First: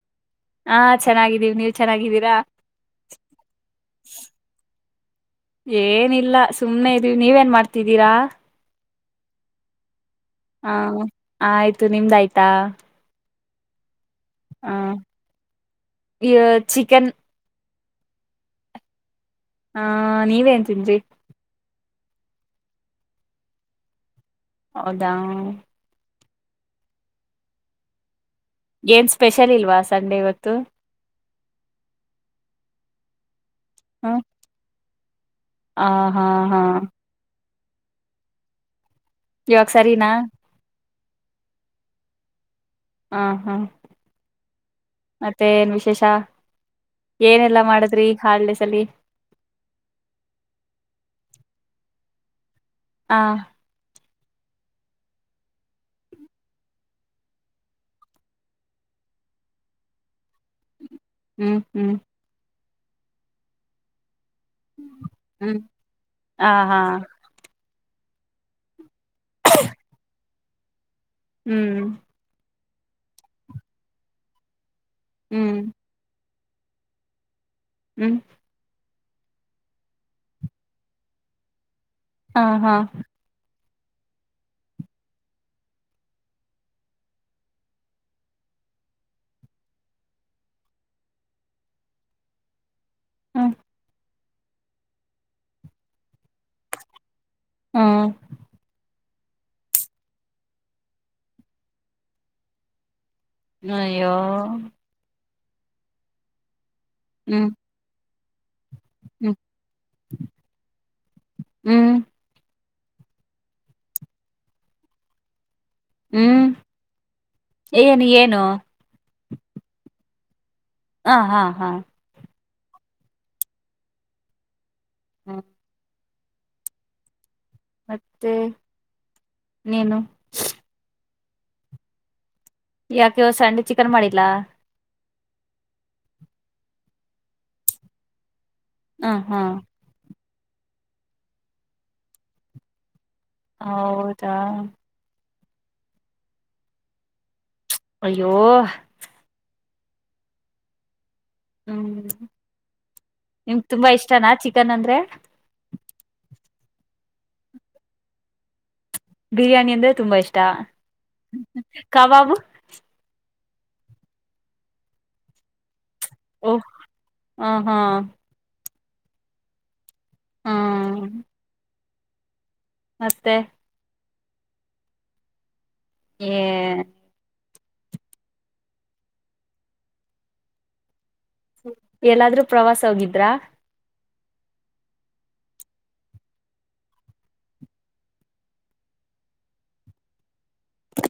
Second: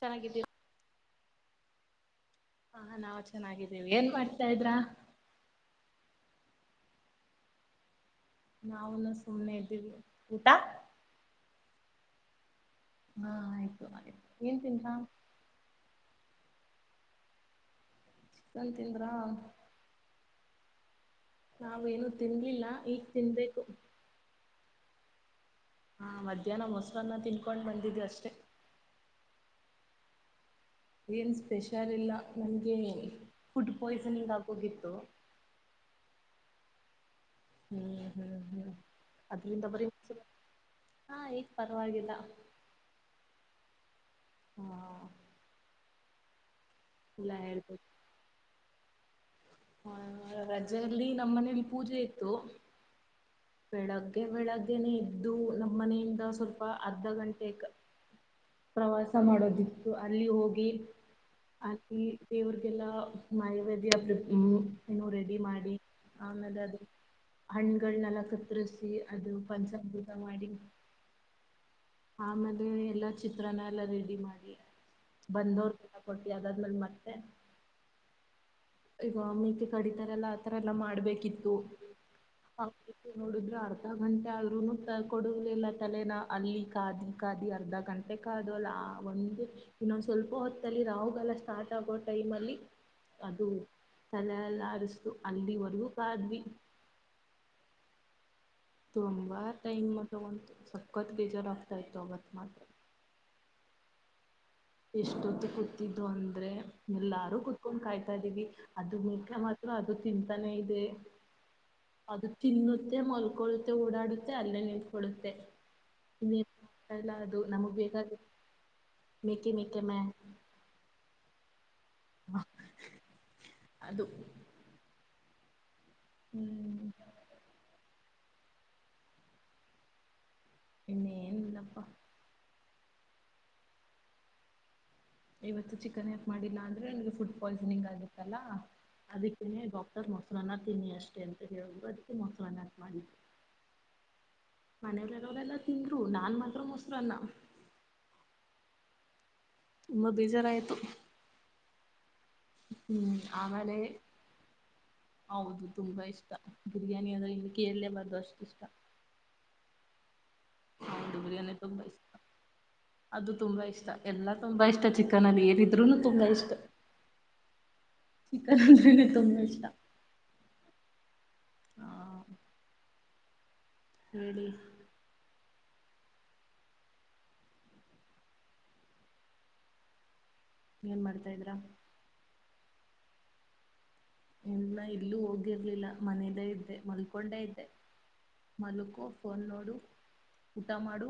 ಚೆನ್ನಾಗಿದ್ದೀವಿ ಹಾ ಚೆನ್ನಾಗಿದ್ದೀವ ನೀವು್ ಚೆನ್ನಾಗಿದ್ದೀರಾ ಹಾ ನಾವು ಚೆನ್ನಾಗಿದ್ದೇವಿ ಏನ್ ಮಾಡ್ತಾ ಇದ್ರ ಸುಮ್ಮ್ನೆ ಇ ನೀವೇಏನ್ ಮಾಡ್ತಿದ್ದೀರಾ ನಾನು ಸುಮ್ಮ್ನೆ ಇದ್ದೀವಿ ಊಟ ಹ ಆಯ್ತು ನಿಮ್ದ ಆಾಯ್ತಾ ಹಾ ಆಯ್ತು ಏನ್ ತಿನ್ಾ ಈ ಚಿಕನ್ ಸಂತಿಂದ್ರಾ ಹಾ ನೀವೇನ್ಂತನ್್ರಿ ನಾವೇಏನು ತಿನ್ಲಿಲ್ಲ ಈಗ್ ತಿನ್ಬೇಕು ಹೌದಾ ಹಾ ಮಧ್ಯಾಹ್ನ ಮೊಸರನ್ನ ತಿನ್ಕೊಂಡ್ ಬಂದಿದು ಅಷ್ಟೇ ಏನ್ ಸ್ಪೆಷಲ್ ಇಲ್ವಾ ಸಂಡೆ ಇವತ್ತು ಏನು ಸ್ಪೆಷಲ್ ಇಲ್ಲ ನನಗೆ ಫುಡ್ ಪಾಯ್ಸನಿಂಗ್ ಆಗೋಗಿತ್ತು ಹಾ ಹಾ ಹಾ ಹ್ಮ್ ಹ್ಮ್ ಹ್ಮ್ ಅದ ಇವಾಗ ಎಂತಪ ಸರಿನಾ ಹಾ ಈಏಗ ಪರವಾಗಿಲ್ಲ ಹಾ ಹ್ಮ ಹಾ ಮತ್ತೆ ಏನ್ ವಿಶೇಷ ಇಲ್ಲ ಏನೆಲ್ಲಾ ಹೇಳ್ಬೇಕು ಮಾಡದ್ರಿ ಹಾಡ ಸಲಿ ಹ ರಜಲ್ಲಿ ನಮ್ಮ ಮನೇಲಿ ಪೂಜೆ ಇತ್ತು ಹ ಬೆಳಗ್ಗೆ ಬೆಳಗ್ಗೆನೆೇ ಇದ್ದು ನಮ್ಮ್ ಮನೆಯಿಂದ ಸ್ವಲ್ಪ ಅರ್ಧ ಗಂಟೆ ಪ್ರವಾಸ ಮಾಡೋದಿತ್ತು ಅಲ್ಲಿ ಹೋಗಿ ಹ್ಮ್ ಹ್ಮ್ ಅಿ ದವಊ ಗಲ್ಲ ಮಾಯವ್ಯದ ಪ್ರ ಹ್ಮ್ ಇನ್ನು ರೆಡಿ ಹ್ಮ್ ಮಾಡಿ ಹ ಆಮೇಲೆ ಅದ್ರ ಹಾ ಹಣ್ಣುಗಳನೆೆಲ್ಲ ಕತ್ತರಿಸಿ ಅದು ಪಂಚಾಭೂತ ಮಾಡಿ ಹ್ಮ್ ಆಮೇಲೆ ಎಲ್ಲಾ ಚಿತ್ರನ ಎಲ್ಲ ರೆಡಿ ಮಾಡಿ ಹ್ಮ್ ಬಂದವ್ರ ಕೊ ಯದಾದ್ಮೇಲೆ ಮತ್ತೆ ಹ್ಮ್ ಈಗ ಮಕ್ಕೆ ಕಡಿತಾರೆ ಎಲ್ಲಾ ಆತರ ಎಲ್ಲಾ ಮಾಡ್ಬೇಕಿತ್ತು ಹ ಹೌ ಹಾ ನೋಡಿದ್ರೆ ಆರ್ಥ ಅರ್ಧ ಗಂಟೆ ಆದ್ರರುನು ಕೊಡಲಿಲ್ಲ ತಲೆನ ಅಲ್ಲಿ ಕಾದಿ ಕಾದಿ ಅರ್ಧ ಗಂಟೆ ಕದು ಅಲ್ಲ ಒಂದು ಇನ್ನೊಂದ ಸ್ವಲ್ಪ ಹೊತ್ತಲ್ಲಿ ರಾಹುಗಾಲ ಸ್ಟಾರ್ಟ್ ಆಗೋ ಟೈಮ್ ಅಲ್ಲಿ ಅದು ಹ್ಮ್ ತಲೆಲ್ಲಾರಸ್ತು ಅಲ್ಲಿ ಹೊರ್ಗೂ ಕಾದ್ವಿ ಹ್ಮ್ ತುಂಬಾ ಟೈಮ್ ಮತ್ತಗಂತು ಸಖತ್ ಬೇಜಾರ್ ಆಗ್ತಾ ಇತ್ತು ಅವತ್ ಮಾತ್ರ ಅಯ್ಯೋ ಎಷ್ಟೊತ್ತಿಗೆ ಕೂತಿದ್ದು ಅಂದ್ರೆ ಎಲ್ಲಾರು ಹ್ಮ್ ಕುೂತ್ಕೊಂಡ್ ಕಾಯ್ತಾ ಇದ್ದೀವಿ ಅದ ಹ್ಮ್ ಮುಖೆ ಮಾತ್ರ ಅದು ತಿಂತಾನೆ ಇದೆ ಹ್ಮ್ ಅದು ತಿನ್ನು ಮಲ್ಕೊಳ್ಳುತ್ತೆ ಓಡಾಡುತ್ತೆ ಅಲ್ಲೇ ನಿಲ್ಕಡುತ್ತೆ ಇನ್ನ ಹ್ಮ್ ಎಲ್ಲ ಅದು ನಮಗ್ ಏನು ಬೇಕಾದ ಏನು ಮೇಕೆ ಮೆೇಕೆಮ್ಮ ಹ ಹಾ ಹಾ ಅದು ಹ್ಮ ಹ್ಮ್ ಮತ್ತೆ ನೀೇನು ನ್ನೇಲ್ಲಪ್ಪ ಯಾಕೆ ಸ್ಯಾಂಡಿ ಚಿಕನ್ ಮಾಡಿಲ್ಲಾ ಇವತ್ತು ಚಿಕನ್ ಯಾಕ ಮಾಡಿಲ್ಲ ಅಂದ್ರೆ ನನ್ಗೆ ಫುಡ್ ಪಾಯ್ಸನಿಂಗ್ ಆಗಿತ್ತಲ್ಲಾ ಹ ಹಾ ಅದಕ್ಕೇ ಡಾಕ್ಟರ್ ಮೊಸಲಾನ ತಿೀನಿ ಅಷ್ಟೇ ಅಂತ ಹೇಳ್ಬೋುದು ಅದಕ್ಕೆ ಮೊಸಲಾನ ಮಾಡಿ ಹೌದಾ ಲ್ಲ ತಿಂದ್ರು ನಾನ್ ಮಾತ್ರ ಮೊಸರು ಅಲ್ಲ ಅಯ್ಯೋ ತುಂಬ ಬೇಜಾರ ಆಯ್ತು ಹ್ಮ್ ನಿಮ್ ಆಮೇಲೆ ತುಂಬಾ ಇಷ್ಟನಾ ಚಿಕನ್ ಅಂದ್ರೆ ಹೌದು ತುಂಬಾ ಇಷ್ಟ ಬಿರಿಯಾನಿ ಅ್ರ ಇಲ್ಲಿಕ್ಕೆ ಎರಲ್ಲೇಬಾರ್ದು ಅಷ್ಟು ಇಷ್ಟ ಬಿರಿಯಾನಿ ಅಂದ್ರೆ ತುಂಬಾ ಇಷ್ಟ ಹೌದು ಕಬಾಬು ತುಂಬ ಇಷ್ಟ ಎಲ್ಲ ತುಂಬ ಇಷ್ಟ ಚಿಕನಲ್ಲಿ ಏರಿದ್ರರು ತುಂಬಾ ಇಷ್ಟ ಓಹ ಹ ಹಾ ಚಿಕನ್ ಕಿ ತುಂಬಾ ಇಷ್ಟ ಹ್ಮ್ ಹಾ ಮಸ್ತೆ ಹೇಳಡಿ ಹ ಏನ್ ಮಾಡಿ ಎಲ್ಲಾದ್ರೂ ಪ್ರವಾಸ ಹೋಗಿದ್ರಾ ಇಲ್ಲ ಇಲ್ಲೂ ಹೋಗಿರ್ಲಿಲ್ಲ ಮನೇಲ್ಲೇ ಇದ್ದೆ ಮಲ್ಕೊಂಡೆ ಇದ್ದೆ ಮಲಕು ಫೋನ್ ನೋಡು ಊಟ ಮಾಡು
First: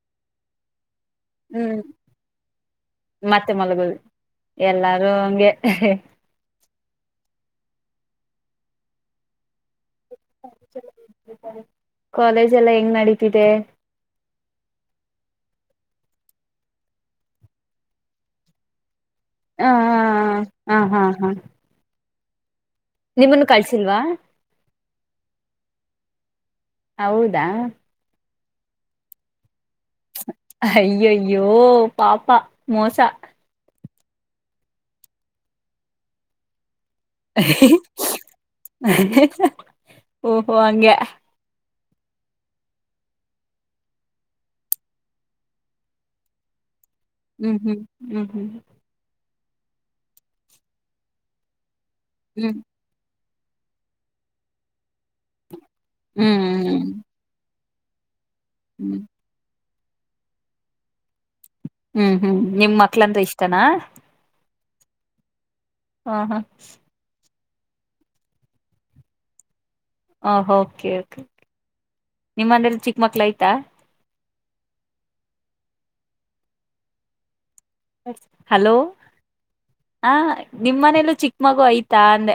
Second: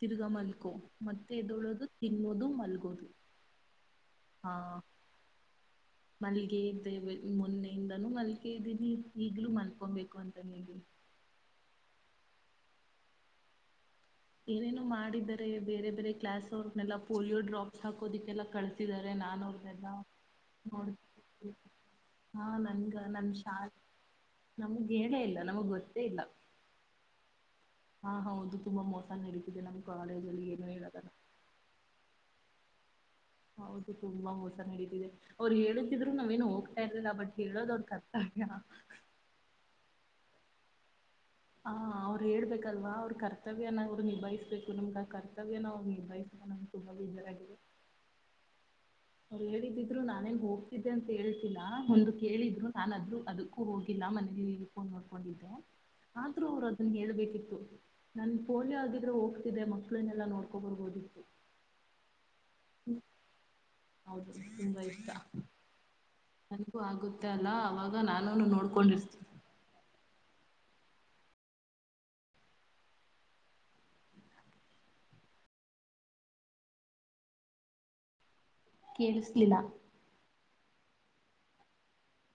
ತಿರುಗಮಲ್ಕೋ ಮತ್ತೆ ಹ್ಮ್ ಇದಳದು ತಿನ್ನೋದು ಮಲ್ಗೋದು ಮತ್ತೆ ಮಲಗೋದು ಹಾ ಎಲ್ಲಾರು ಹಂಗೆ ಮಲ್ಗೆ ಇದ್ದೇವೆ ಮೊನ್ನೆಯಿಂದನೂ ಮಲ್ಗೆ ಇದ್ದೀನಿ ಈಗ್ಲೂ ಮಲ್ಕೊಬೇಕ ಂತ ನೀ ಕಾಲೇಜ್ ಎಲ್ಲ ಹೆಂಗ್ ನಡತಿದೆ ಏನೇನೋ ಮಾಡಿದಿದ್ದಾರೆ ಬೇರೆ ಬೇರೆ ಕ್ಲಾಸ್ ಅವರನ್ನನೆಲ್ಲಾ ಪೋಲಿಯೋ ಡ್ರಾಪ್ಸ್ ಹಾಕೋದಿಕ್ಕೆಲ್ಲ ಕಳಸಿದ್ದಾರೆ ಹ ಹ ನಾನ್ದಲ್ಲ ನೋ ಹ ಹಾ ಹಾ ಹ ನಿಮ್ಮನ್ನು ಕಳ್ಸಿಲ್ವಾ ನಮ್ಗ್ ಹೇಳೇ ಇಲ್ಲ ನಮಗ್ ಗೊತ್ತೇ ಇಲ್ಲ ಹೌದಾ ಹಾ ಹೌದು ತುಂಬಾ ಮೋಸ ನಡೀಿದೆ ನಮಗೆ ಅಯ್ಯೋ ಅಯ್ಯೋ ಪಪಾ ಮೋಸಾ ಹೌದು ತುಂಬಾ ಹೊೋಸ ನಡೀತಿದೆ ಅವ್ರು ಹೇಳುತ್ತಿದ್ರು ನಾವೇನು ಹೋಗ್ತ ಎಲ್ಲಲ್ಲ ಬಠಿಳ ದೊಡ್ತ ಓಹೋ ಅಂಗೆ ಅವ್ರು ಹೇಳ್ಬೇಕಲ್ವಾ ಅವ್ರ ಕರ್ತವ್ಯನ ಅವ್ರು ನಿಭಾಯಿಸ್ಬೇಕು ನಮ್ಗೆ ಆ ಕರ್ತವ್ಯನ ಅವ್ರು ನಿಭಾಯಿಸ ನಮಗೆ ಹ್ಮ್ ಹ್ಮ್ ಹ್ಮ್ ಹ್ಮ್ ಅವ್ರು ಹೇಳಿದಿದ್ರು ನಾನೇನ್ ಹೋಗ್ತಿದ್ದೆ ಅಂತ ಹೇಳ್ತಲ್ಲಾ ಒಂದು ಹ್ಮ್ ಕೇಳಿದ್ರು ನಾನದ್ೂ ಅದು ು ಹೋಗಿಲ್ಲ ಮನೆಯಲ್ಲಿ ಫೋನ್ ಮಾಡೋ್ಕೊಂಡಿದ್ದೆ ಹ್ಮ್ ಆದ್ರೂ ಅವ್ರು ಅದನ್ನ ಹೇಳ್ಬೇಕಿತ್ತು ನನ್ ಫೋನ್ ಹ್ಮ್ ಹದಿದ್ರೆ ಹೋಗ್ತಿದ್ದೆ ಮಕ್ಳನೆಲ್ಲಾ ನೋಡ್ಕೊಬರ್ ಓದಿತ್ತು ಹ್ಮ್ ಹ್ಮ್ ನಿಮ್ ಮಕ್ಳಂದ್ರೆ ಇಷ್ಟನಾ ತುಂಬ ಇಷ್ಟಾ ಹಾ ಹಾ ಗ ಅಲ್ಲ ಅವಾಗ ನಾನುನು ನೋಡ್ಕೊಂಡಿರ್ತೀನಿ ಹ ಕೆ ನಿಮ್ಮಂದಲ್ಲಿ ಚಿಕ್ಕ ಮಕ್ಳ ಆಯ್ತಾ ಹಲೋ ಕೇಳಿಸ್ಲಿಲ್ಲ. ಹ ನಿಮ್ಮ್ ಮನೇಲ್ಲೂ ಚಿಕ್ಕ ಮಗು ಐ್ತ ತಾನ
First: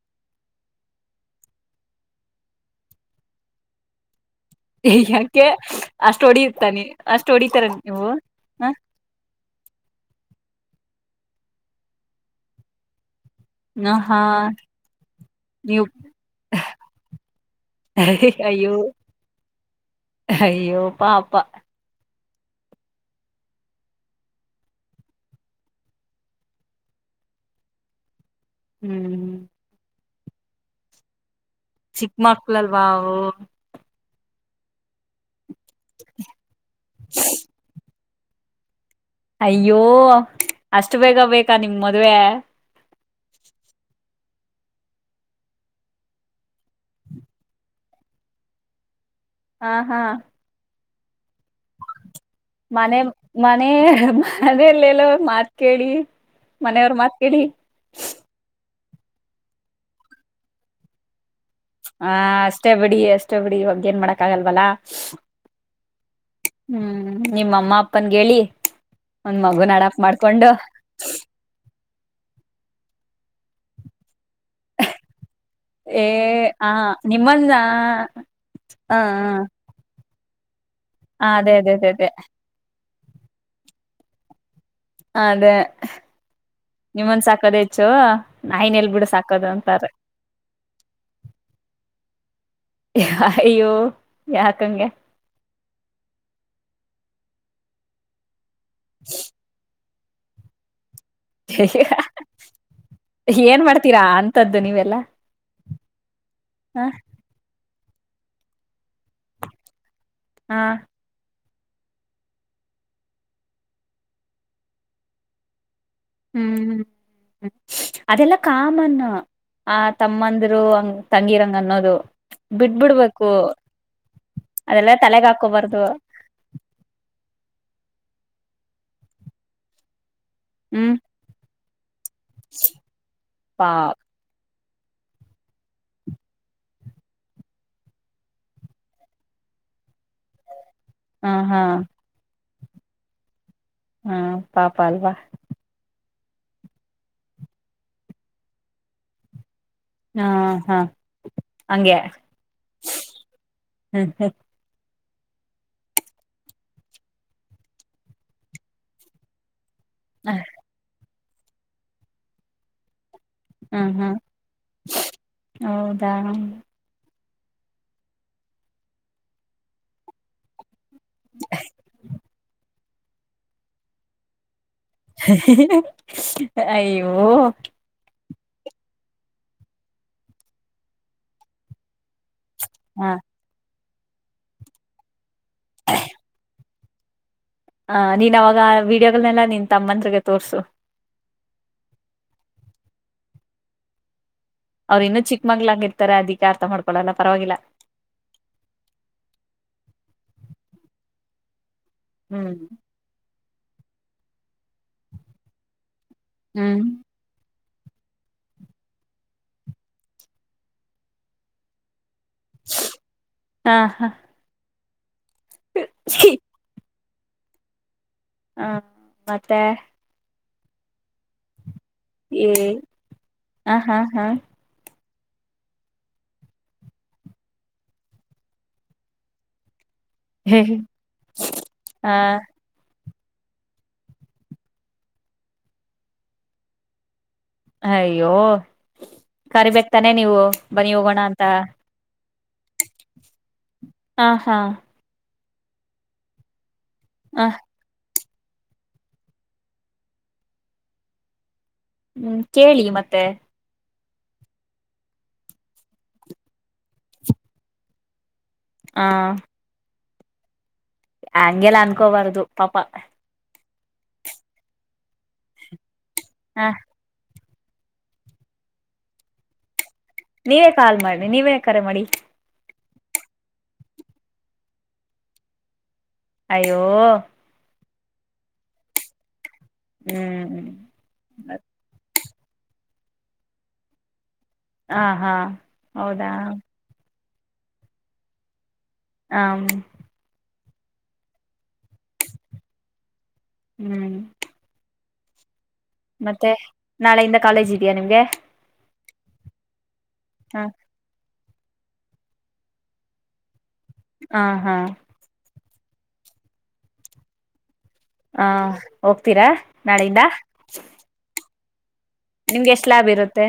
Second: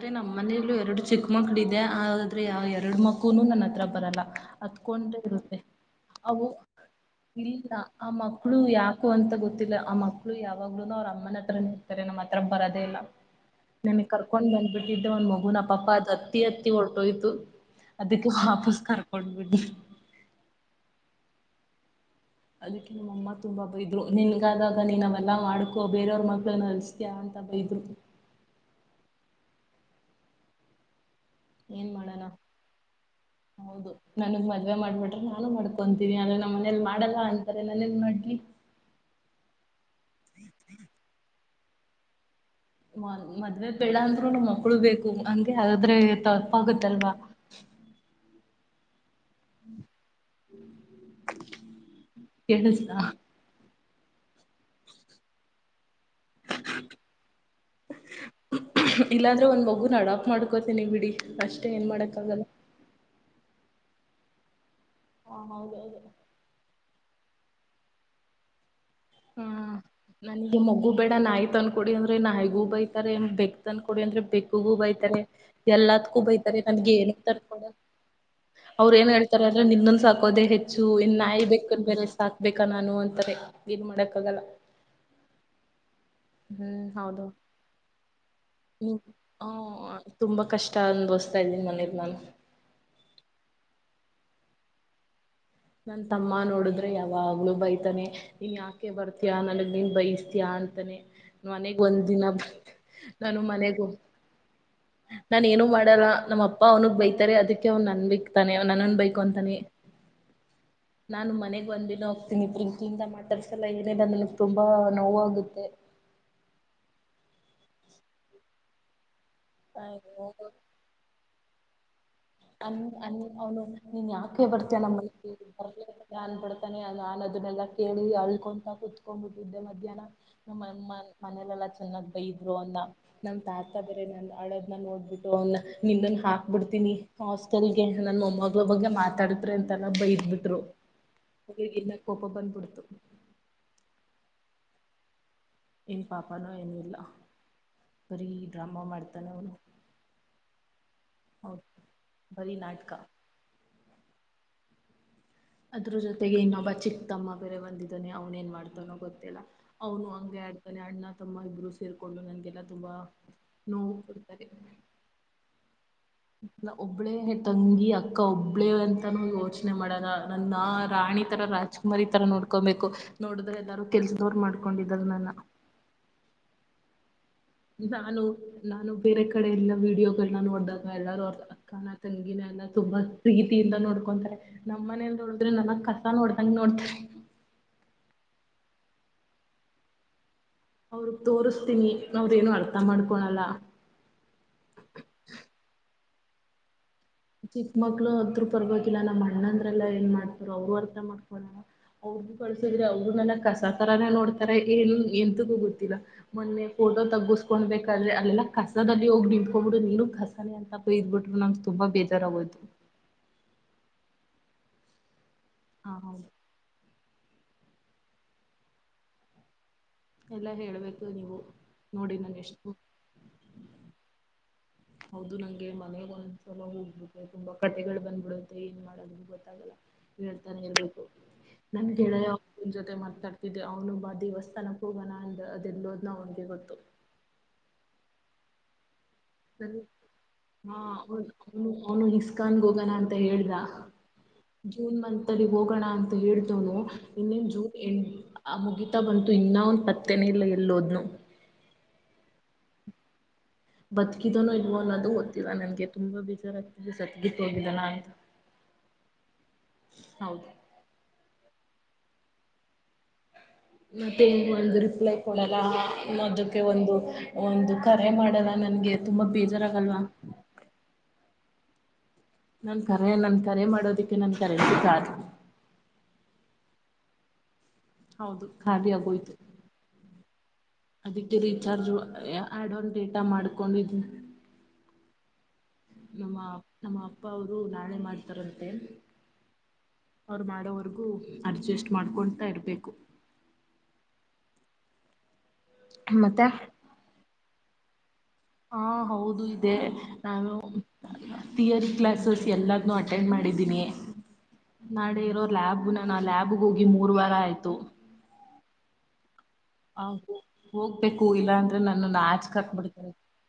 ಆದಂದ್ರೆ ನಮ್ಮ ಮನೆಯಲ್ಲೂ ಎರಡು ಚಿಕ್ಕ ಮಕ್ಳು ಇದೆ ಆದ್ರೆ ಎರಡು ಮಕ್ಕುನು ನನ್ನ ಹತ್ರ ಬರಲ್ಲ ಅತ್ಕೊಂಡೆ ಯಾಕೆ ಇರುತ್ತೆ ಅಷ್ಟ ಅವು ಹೊಡತಾನ ಅಷ್ಟು ಹೊಡಿತಾರ ಇಲ್ಲ ನೀವು ಆ ಮಕ್ಳು ಹ ಯಾಕೋ ಅಂತ ಗೊತ್ತಿಲ್ಲ ಆ ಮಕ್ಳು ಯಾವಾಗ್ಲೂನು ಅವ್ರ ಅಮ್ಮನ ಹತ್ರ ಇರ್ತಾರೆ ನಮ್ಮ್ ಹತ್ರ ಬರೋದೇ ಇಲ್ಲ ಹ ನನ್ಗ್ ಹಾ ಕರ್ಕೊಂಡ್ ಬಂದ್ಬಿಟ್ಟಿದ್ದೆ ಒಂದ ಮಗುನ ನೀವು ಪಾಪ್ಪ ಅದ್ ಅತ್ತಿ ಅತ್ತಿ ಹೊರಟೋಯ್ತು ಅದಕ್ಕೆ ಅಯ್ಯೋ ವಾಪಸ್ ಕರ್ಕೊಂಡ್ಬಿಡಿ ಪ್ಪಾಪ್ಪಾ ಅದಕ್ಕೆ ನಿಮ್ಮ ಅಮ್ಮ ತುಂಬಾ ಹಬ್ಬ ಇದ್ರು ನಿನ್ಗಾದಾಗ ನೀನ್ ಅವೆಲ್ಲಾ ಮಾಡ್ಕೋ ಬೇರೆಯವ್ರ ಮಕ್ಳನ್ನ ಅಲ್ಸತಂತ ಬೈದು ಹ್ಮ್್ಮ ಏನ್ ಮಾಡಣ. ಚಿಕ್ಕಮಕ್ಳಲ್ವಾ ನೇ ಮಾಡ್ಬಿಟ್ರ ನಾನು ಮಾಡ್ಕೊಂತೀನಿ ಅ್ರ ನಮ್ಮ ಮನಲಿ ಮಾಡಲ್ಲ ಅಂತಾರೆ ನನೇನ್ ನೋಲಿ ಅಯ್ಯೋ ಅಷ್ಟು ಬೇಗ ಬೇಕಾ ನಿಮ್ ಮದ್ವೆ ಮದ್ವೆ ಬೆಳ ಅಂದ್ರು ನಮ್ ಮಕ್ಳು ಬೇಕು ಅಂಗಗೆ ಆದ್ರೆ ತಪ್ಪಾಗುತ್ತಲ್ವಾ ಹ್ಮ್ ಹಾ ಹಾ ಕೇಳಿಸ್ತಾ ಮನೆ ಮನೆ ಮನಲ್ಲಲ್ಲ ಮಾತ್ ಕೇಳಿ ಮನೆಯವರು ಮಾತ್ ಕಡಿ ಇಲ್ಲಾಂದ್ರೆ ಒಂದು ಮಗುನ ಅಡಾಪ್ ಮಾಡ್ಕೋತನಿ ಬಿಡಿ ಅಷ್ಟೆ ಹ ಅಷ್ಟೇ ಬಿಡಿ ಅಷ್ಟೇ ಬಿಡಿ ಇ ಏನ್ ಮಾಡಕ್ ಆಗಲ್ವಲ್ಲಾ ಹಾ ಹೌದೌದು ಹ್ಮ ನಿಮ್ಮ ಅಮ್ಮ ಅಪ್ಪನ್ ಹೇಳಿ ಒಂದ್ ಹಾ ಮಗುನ್ ಹಡಕ್ ಮಾಡ್ಕೊಂಡು ಕೊಡಿ ಅಂದ್ರೆ ನಾಯಿಗ ಹೂಬಯತ ಬೆಕ್ ತನ್ ಕೊಡಿ ಅಂದ್ರೆ ಬೆಕ್ಕು ಹಬ್ಬಯ್ತಾರೆ ಏ ಎಲ್ಲತ್ಕ್ಕೂ ಬೈತಾರೆ ಆ ನನ್ಗೆ ಏನ್ ಹಕ್ತಾರೆ ನಿಮ್ಮನ್ನ ಕೂಡ ಹ ಅವ್ರು ಏನ್ ಹ ಹೇಳ್ತಾರೆ ಅಂದ್ರೆ ನಿನ್ನನ್ ಸಾಕು ಹಕೋದೆೇ ಹೆಚ್ಚು ಅದೇ ಅದೇ ಇನ್ಾಯ್ಬೇಕನ್ ಅದೇ ಬೇರೆ ಅದೇ ಸಾಕ್ಬೇಕಾ ನಾನು ಅಂತಾರೆ ಏನ್ ಮಾಡಕ್ ಆಗಲ್ಲ ಅ ಅದೇ ಹ್ಮ್ ನಿಮ್ಮಂದ ಹೌದು ಸಾಕದ್ ಹೆಚ್ಚು ನಾಯಿನ್ ಎಲ್ ಬಿಡು ಸಾಕೋದು ಅಂತಾರೆ ಹ ತುಂಬಾ ಕಷ್ಟ ಅನ್ಭವಿಸತಾ ಇದ್ದೀನಿ ಮನೇಲಿ ನಾನು ಅಯ್ಯೋ ಯಾಕಂಗೆ ನನ್ ತಮ್ಮ ನೋಡಿದ್ರೆ ಯಾವಾಗ್ಲೂ ಬೈತಾನೆ ನೀನ್ ಯಾಕೆ ಬರ್ತಯಾ ನನಗ್ ನಿನ್ ಬಯಸ್ತೀಯಾ ಅಂತಾನೆ ಮನೆಗ್ ಒಂದ್ ದಿನ ಏನ್ ಮಾಡ್ತೀರಾ ಅಂತದ್ದು ನೀವೆಲ್ಲಾ ನಾ ಏನು ಮಾಡಲ್ಲ ನಮ್ಮ ಅಪ್ಪ ಹ ಅವನಗ್ ಬೈತಾರೆ ಅದಕ್ಕೆ ಅವ್ ನನ್ ಬಿಕ್ತಾನೆ ನನನ್ ಬೈಕ್ು ಅಂತಾನೆ ಹಾ ನಾನು ಮನೆಗ್ ಒಂದ್ ದಿನ ಹೋಗ್ತೀನಿ ಪ್ರ್ರಿಂಕ್ಲಿಂದ ಮಾತಾಡ್ಸಲ್ಲ ಏನಿಲ್ಲ ಅನಗ್ ತುಂಬಾ ನೋವಾಗುತ್ತೆ ಹ್ಮ್್ಮ್ ಅದೆೆಲ್ಲಾ ಕಾಮ ಆ ತಮ್ಮಂದರು ಅಂಗ ತಂಗಿರಂಗ ಅನ್ನೋದು ಅ ಅ ಬಿಟ್ಬಿಡ್ಬೇಕು ಅವನು ನೀನ್ ಯಾಕೆ ಬರ್ತ ನ ಅದೆಲ್ಲ ಬನ್ ತಲೆಗ್ ಹಾಕೋಬಾರ್ದು ಬಿಡ್ತಾನೆ ನಾನ ಅದನ್ನೆಲ್ಲಾ ಕೇಳಿ ಅಳ್ಕೊಂತ ಕುೂತ್ಕೊಂಡ್ಬಿಟ್ಟಿದ್ದೆ ಮಧ್ಯಾಹ್ನ ನಮ್ಮ ಹ್ಮ್ ಮನಲೆಲ್ಲ ಚೆಾಗ್ ಇದ್ರು ಅನ್ನ ನಮ್ಮ್ ಪಾ ತಾತ ಬರ ನನ್ನ ಅಳ ನೋಡ್ಬಿಟ್ಟು ಅವನ ನಿನ್ನನ್ ಹಾಕ್ಬಿಡ್ತೀನಿ ಹಾಸ್ಟೆಲ್ಗೆ ನನ್ ಮೊಮ್ಮಳ ಬಗ್ಗೆ ಮಾತಾಡತ್ಿ ಅಂತಲ್ಲ ಬೈದಬಿಟ್ರು ಹ ಹಾ ಅವರಿಗೆಲ್ಲ ಕೋಪ ಬಂದ್ಬಿಡ್ತು ಹ್ಮ ಪಾಪ ಅಲ್ವಾ ನ್ ಪಾಪನೋ ಏನು ಇಿಲ್ಲ ಬರೀ ಡ್ರಾಮಾ ಮಾಡ್ತಾನೆ ಅವನು ಹಾ ಹಾ ಹಂಗಗೆ ಬರೀ ನಾಟಕ. ಹ್ಮ ಅದ್ರ ಜೊತೆಗೆ ಇನ್ನೊಬ ಚಿಕ್ಕ ತಮ್ಮ ಬೇರೆ ಬಂದಿದಾನೆ ಅವ್ನ ಏನ್ ಮಾಡ್ತಾನೋ ಗೊತ್ತಿಲ್ಲ ಅವನು ಹಂಗೆ ಆಡ್ತಾನೆ ಅಣ್ಣ ತಮ್ಮ ಇಬ್ರು ಸೇರ್ಕೊಂಡು ನನ್ಗೆಲ್ಲಾ ತುಂಬಾ ಹಾ ನೋವು ಹಾ ಹೌದಾ ಒಬ್ಬಳೇ ತಂಗಿ ಅಕ್ಕ ಒಬ್ಳೇ ಅಂತಾನೂ ಯೋಚನೆ ಮಾಡಾಗ ನಂದ ರಾಣಿ ತರ ರಾಜ್ಕುಮಾರಿ ತರ ನೋಡ್ಕೊಬೇಕು ನೋಡಿದ್ರೆ ಯದಾರು ಕೆಲ್ಸದವ್ ಮಾಡ್ಕ ಕೊಂಡಿದ್ದರು ನನ್ನ ಅಯ ನಾಲೋ ನಾನು ಬೇರೆ ಕಡೆ ಎಲ್ಲಾ ವೀಡಿಯೋಗಳನ್ನ ನೋಡ್ದಾಗ ಎಲ್ಲಾರೂ ಅವ್ರ ಅಕ್ಕನ ತಂಗಿನ ತುಂಬಾ ಹ ಪ್ರೀತಿಯಿಂದ ನೋಡ್ಕೊಂತಾರೆ ನಮ್ಮ್ ಮನೇಲಿ ನೋಡಿದ್ರೆ ನನಗ್ ಕಸ ನೋಡ್ದಂಗ ನೋಡ್ತ ಹ ನೀನ್ ಅವಾಗ ವೀಡಿಯೋಗಳನೆಲ್ಲ ನಿನ್ ತಮ್ಮತ್ರಿಗೆ ತೋರ್ಸು ಅವರು ತೋರ್ಸ್ತೀನಿ ಅವಾವದೇನು ಅರ್ಥ ಮಾಡ್ಕೊಳಲ್ಲ ಅವ್್ರ ಇನ್ನು ಚಿಕ್ಕ ಮಗ್ಗಳಾಗಿ ಇರ್ತಾರೆ ಅದಕ್ಕೆ ಅರ್ಥ ಮಾಡ್ಕಾರೆ ಚಿಕ್ಕಮಕ್ಳ ಹತ್ರರು ಪರ್ಬೇಕೋಕಿಲ್ಲ ನಮ್ಮ್ ಅಣ್ಣಂದ್ರೆಲ್ಲಾ ಏನ್ ಮಾಡ್ತರು ಅವರು ಅರ್ತ್ರ ಮಾಡ್ಕೊಳಣ ಅವ್ರರುಗು ಹ್ಮ್ ಕಳ್ಸಿದ್ರೆ ಅವ್ರು ನನ ಕಸ ತರಾನ ನೋಡ್ತಾರೆ ಏನ್ ಎಂತಗೂ ಗೊತ್ತಿಲ್ಲ ಹ್ಮ್ ಮೆ ೋಟೋ ತಗುಸ್ ಕ್ಬೇಕಾದ್ರೆ ಅಲ್ಲೆಲ್ಲ ಕಸದಲ್ಲಿ ಹೋಗಿ ನಿಮ ಹೋಗಬಿಟ್ಟ ನೀನು ಕಸನೇ ಅಂತ ಇದ್ ಬಿಿ್ರರು ನಮಗೆ ತುಂಬಾ ಬೇ ತರಗದು ಹಾ ಹಾ ಹ ಹೌದು ಶ ಹಾ ಮತ್ತೆ ಎಲ್ಲ ಹೇಳಬೇಕು ನೀವು ನೋಡಿ ನಾನು ಏ ಎಷ್ಟು ಹ ಹಾ ಹಾ ಹೌದು ನಂಗೆ ಮನೆಗ ಒಂದ್ಸಲ ಹೋಗ್ಬಿೆ ತುಂಬಾ ಕಟ್ಟೆಗಳು ಬಂದ್ಬಿಡುತ್ತೆ ಏನ್ ಮಾಡದು ಗೊತ್ತಾಗಲ್ಲ ಹೇಳ್ತಾನೆ ಹ ಇರ್ಬೇಕು ನನ್ ಗೆಳೆಯನ್ ಜೊತೆ ಮಾಡ್ತ ಕಡ್ತಿದೆ ಅವ್ನು ಬಾ ದೇವಸ್ಥಾನಕ್ಕೆ ಹೋಗೋಣ ಅಂಡ್ ಅದೆಲ್ಲೋದನ ಅವನಿಗೆ ಗೊತ್ತು ಹೋ ಹಾ ಅವನು ಅವನು ಇಿಸ್ಕಾನ್ ಹೋಗನ ಅಂತ ಹೇಳ್ದ ಆ ಹಾ ಮಲ್ಲಿ ಹೋಗೋಣ ಅಂತ ಹೇಳ್ತನು ಇನ್ನೇನ್ ಹ ಜೂನ್ ಎಣ ಆ ಮುಗೀಿತಾ ಬಂತು ಇನ್ನ ಒಂದು ಪತ್ತೆನೆ ಇಲ್ಲ ಎಲ್ಲೋದ್ನು ಹ್ಮ್ ಕೇಳಿ ಮತ್ತೆ ಬತ್ಕಿದನು ಇವ ಅನ್ನೋದು ಓದ್ತ್ತಿಲ್ಲ ನನ್ಗೆ ತುಂಬಾ ಬೇಜಾರಾಗ್ತಿದೆ ಸತ್ಗಿತ್ತುು ಹೋಗಿದಾನ ಅಂತ ಹಾ ಹೌದು ಹಂಗೆಲ್ಲ ಅನ್ಕೋಬಾರ್ದು ಪಾಪ ಮತ್ತೆ ಹೆಂಗ ಒಂದು ರಿಪ್ಲೈ ಕೊಡಲ್ಲನ್ನದಕ್ಕೆ ಹ ಒಂದು ಒಂದು ಕರೆ ಮಾಡಲ್ಲ ನನ್ಗೆ ತುಂಬಾ ಬೇಜಾರಾಗಲ್ವಾ ನೀವೇ ಕಾಲ್ ಮಾಡನಿ ನೀವೇ ಕರೆ ಮಾಡಿ ನನ್ ಕರೆ ನನ್ ಕರೆ ಮಾಡೋದಿಕ್ಕೆ ನನ್ ಕರೆ ಕ ಅಯ್ಯೋ ಹೌದು ಖಬಿ ಆಗೋಯ್ತು ಹ್ಮ್ ಅದಕ್ಕೆ ರೀಚಾರ್ಜ್ ಆ್ಯಡನ್ ಡೇಟಾ ಮಾಡ್ಕೊಂಡಿದ್ನವಿ ಹಾ ಹಾ ಹೌದಾ ನಮ್ಮ ನಮ್ಮ ಅಪ್ಪ ಅವರು ನಾಳೆ ಮಾಡ್ತಾರಂತೆ ಹ ಮಾಡೋವರೆಗು ಅಡ್ಜಸ್ಟ್ ಮಾಡ್ಕೊತಾ ಇರ್ಬೇಕು ಹ್ಮ್ ಮತ್ತೆ ನಾಳೆಯಿಂದ ಕಾಲೇಜ್ ಇದಯಾ ನಿಮ್ಗೆ ಹಾ ಹೌದು ಇದೆ ನಾನು ಹ ಹ ಿಯ ಕ್ಲಾಸಸ್ ಎಲ್ಲಾದ ಅಟೆಂಡ್ ಮಾಡಿದ್ದೀನಿ ಹಾ ನಾಳೆ ಇರೋ ಲ್ಯಾಬ್ ು ನಾನ ಆಲ್ಾಬ್ಗೆ ಹೋಗಿ ಮೂರ್ ವಾರ ಆಯ್ತು ಹಾ ಹೋಗ್ತೀರಾ ನಾಳಿಂದ ಹೌದು ಹೋಗ್ಬೇಕು ಇಲ್ಲಾ ಅಂದ್ರೆ ನನ್ನನ್ನ ನಿಮ್ಗೆ ಎಷ್ಟ ಲಾಭ ಇರುತ್ತೆ.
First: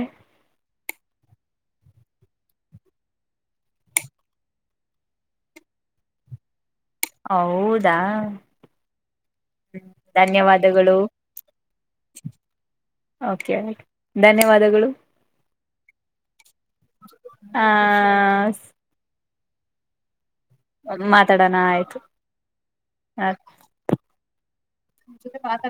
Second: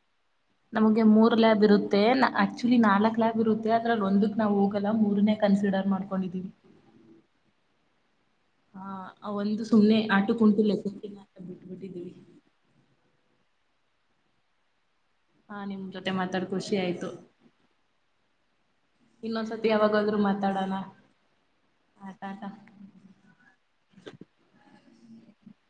ನಮ್ಗೆ ಮೂರ್ ಲ್ಯಾಬ್ ಇರುತ್ತೆ ಆಕ್ಚುಲಿ ನಾಲ್ಕಕ್ ಲ್ಯಾಬ್ ಇರುತ್ತೆ ಅದ್ರಲ್ ಒಂದಕ್ ನಾವ್ ಹೋಗೋಲ್ಲ ಮೂರನೇ ಕ. ಸಿಡಾರ್ ಮಾಡ್ಕೊಂಡಿದ್ದೀವಿ. ಹೌದಾ ಹಾ ಒಂದು ಸುಮಮ್ಮನೆ ಆಟ ಕುಣಿಲ್ಲ ಕು ಧನ್ಯವಾದಗಳು ಬಿಟ್ಟ ಬಿಟ್ಟಿದ್ದೀವಿ. ಕೆ ಧನ್ಯವಾದಗಳು. ಹಾ ನಿಮ್ ಜೊತೆ ಮಾತಾಡ್. ಖುಷಿ ಆಯ್ತು ಹ ಇನ್ನೊಂದ್ಸತಿ ಯಾಗಾದ್ರುತ್ತೆ. ಮಾತಾಡೋಣ ಆಯ್ತು ಟಾಟಾ ಆ ಮು ಬತ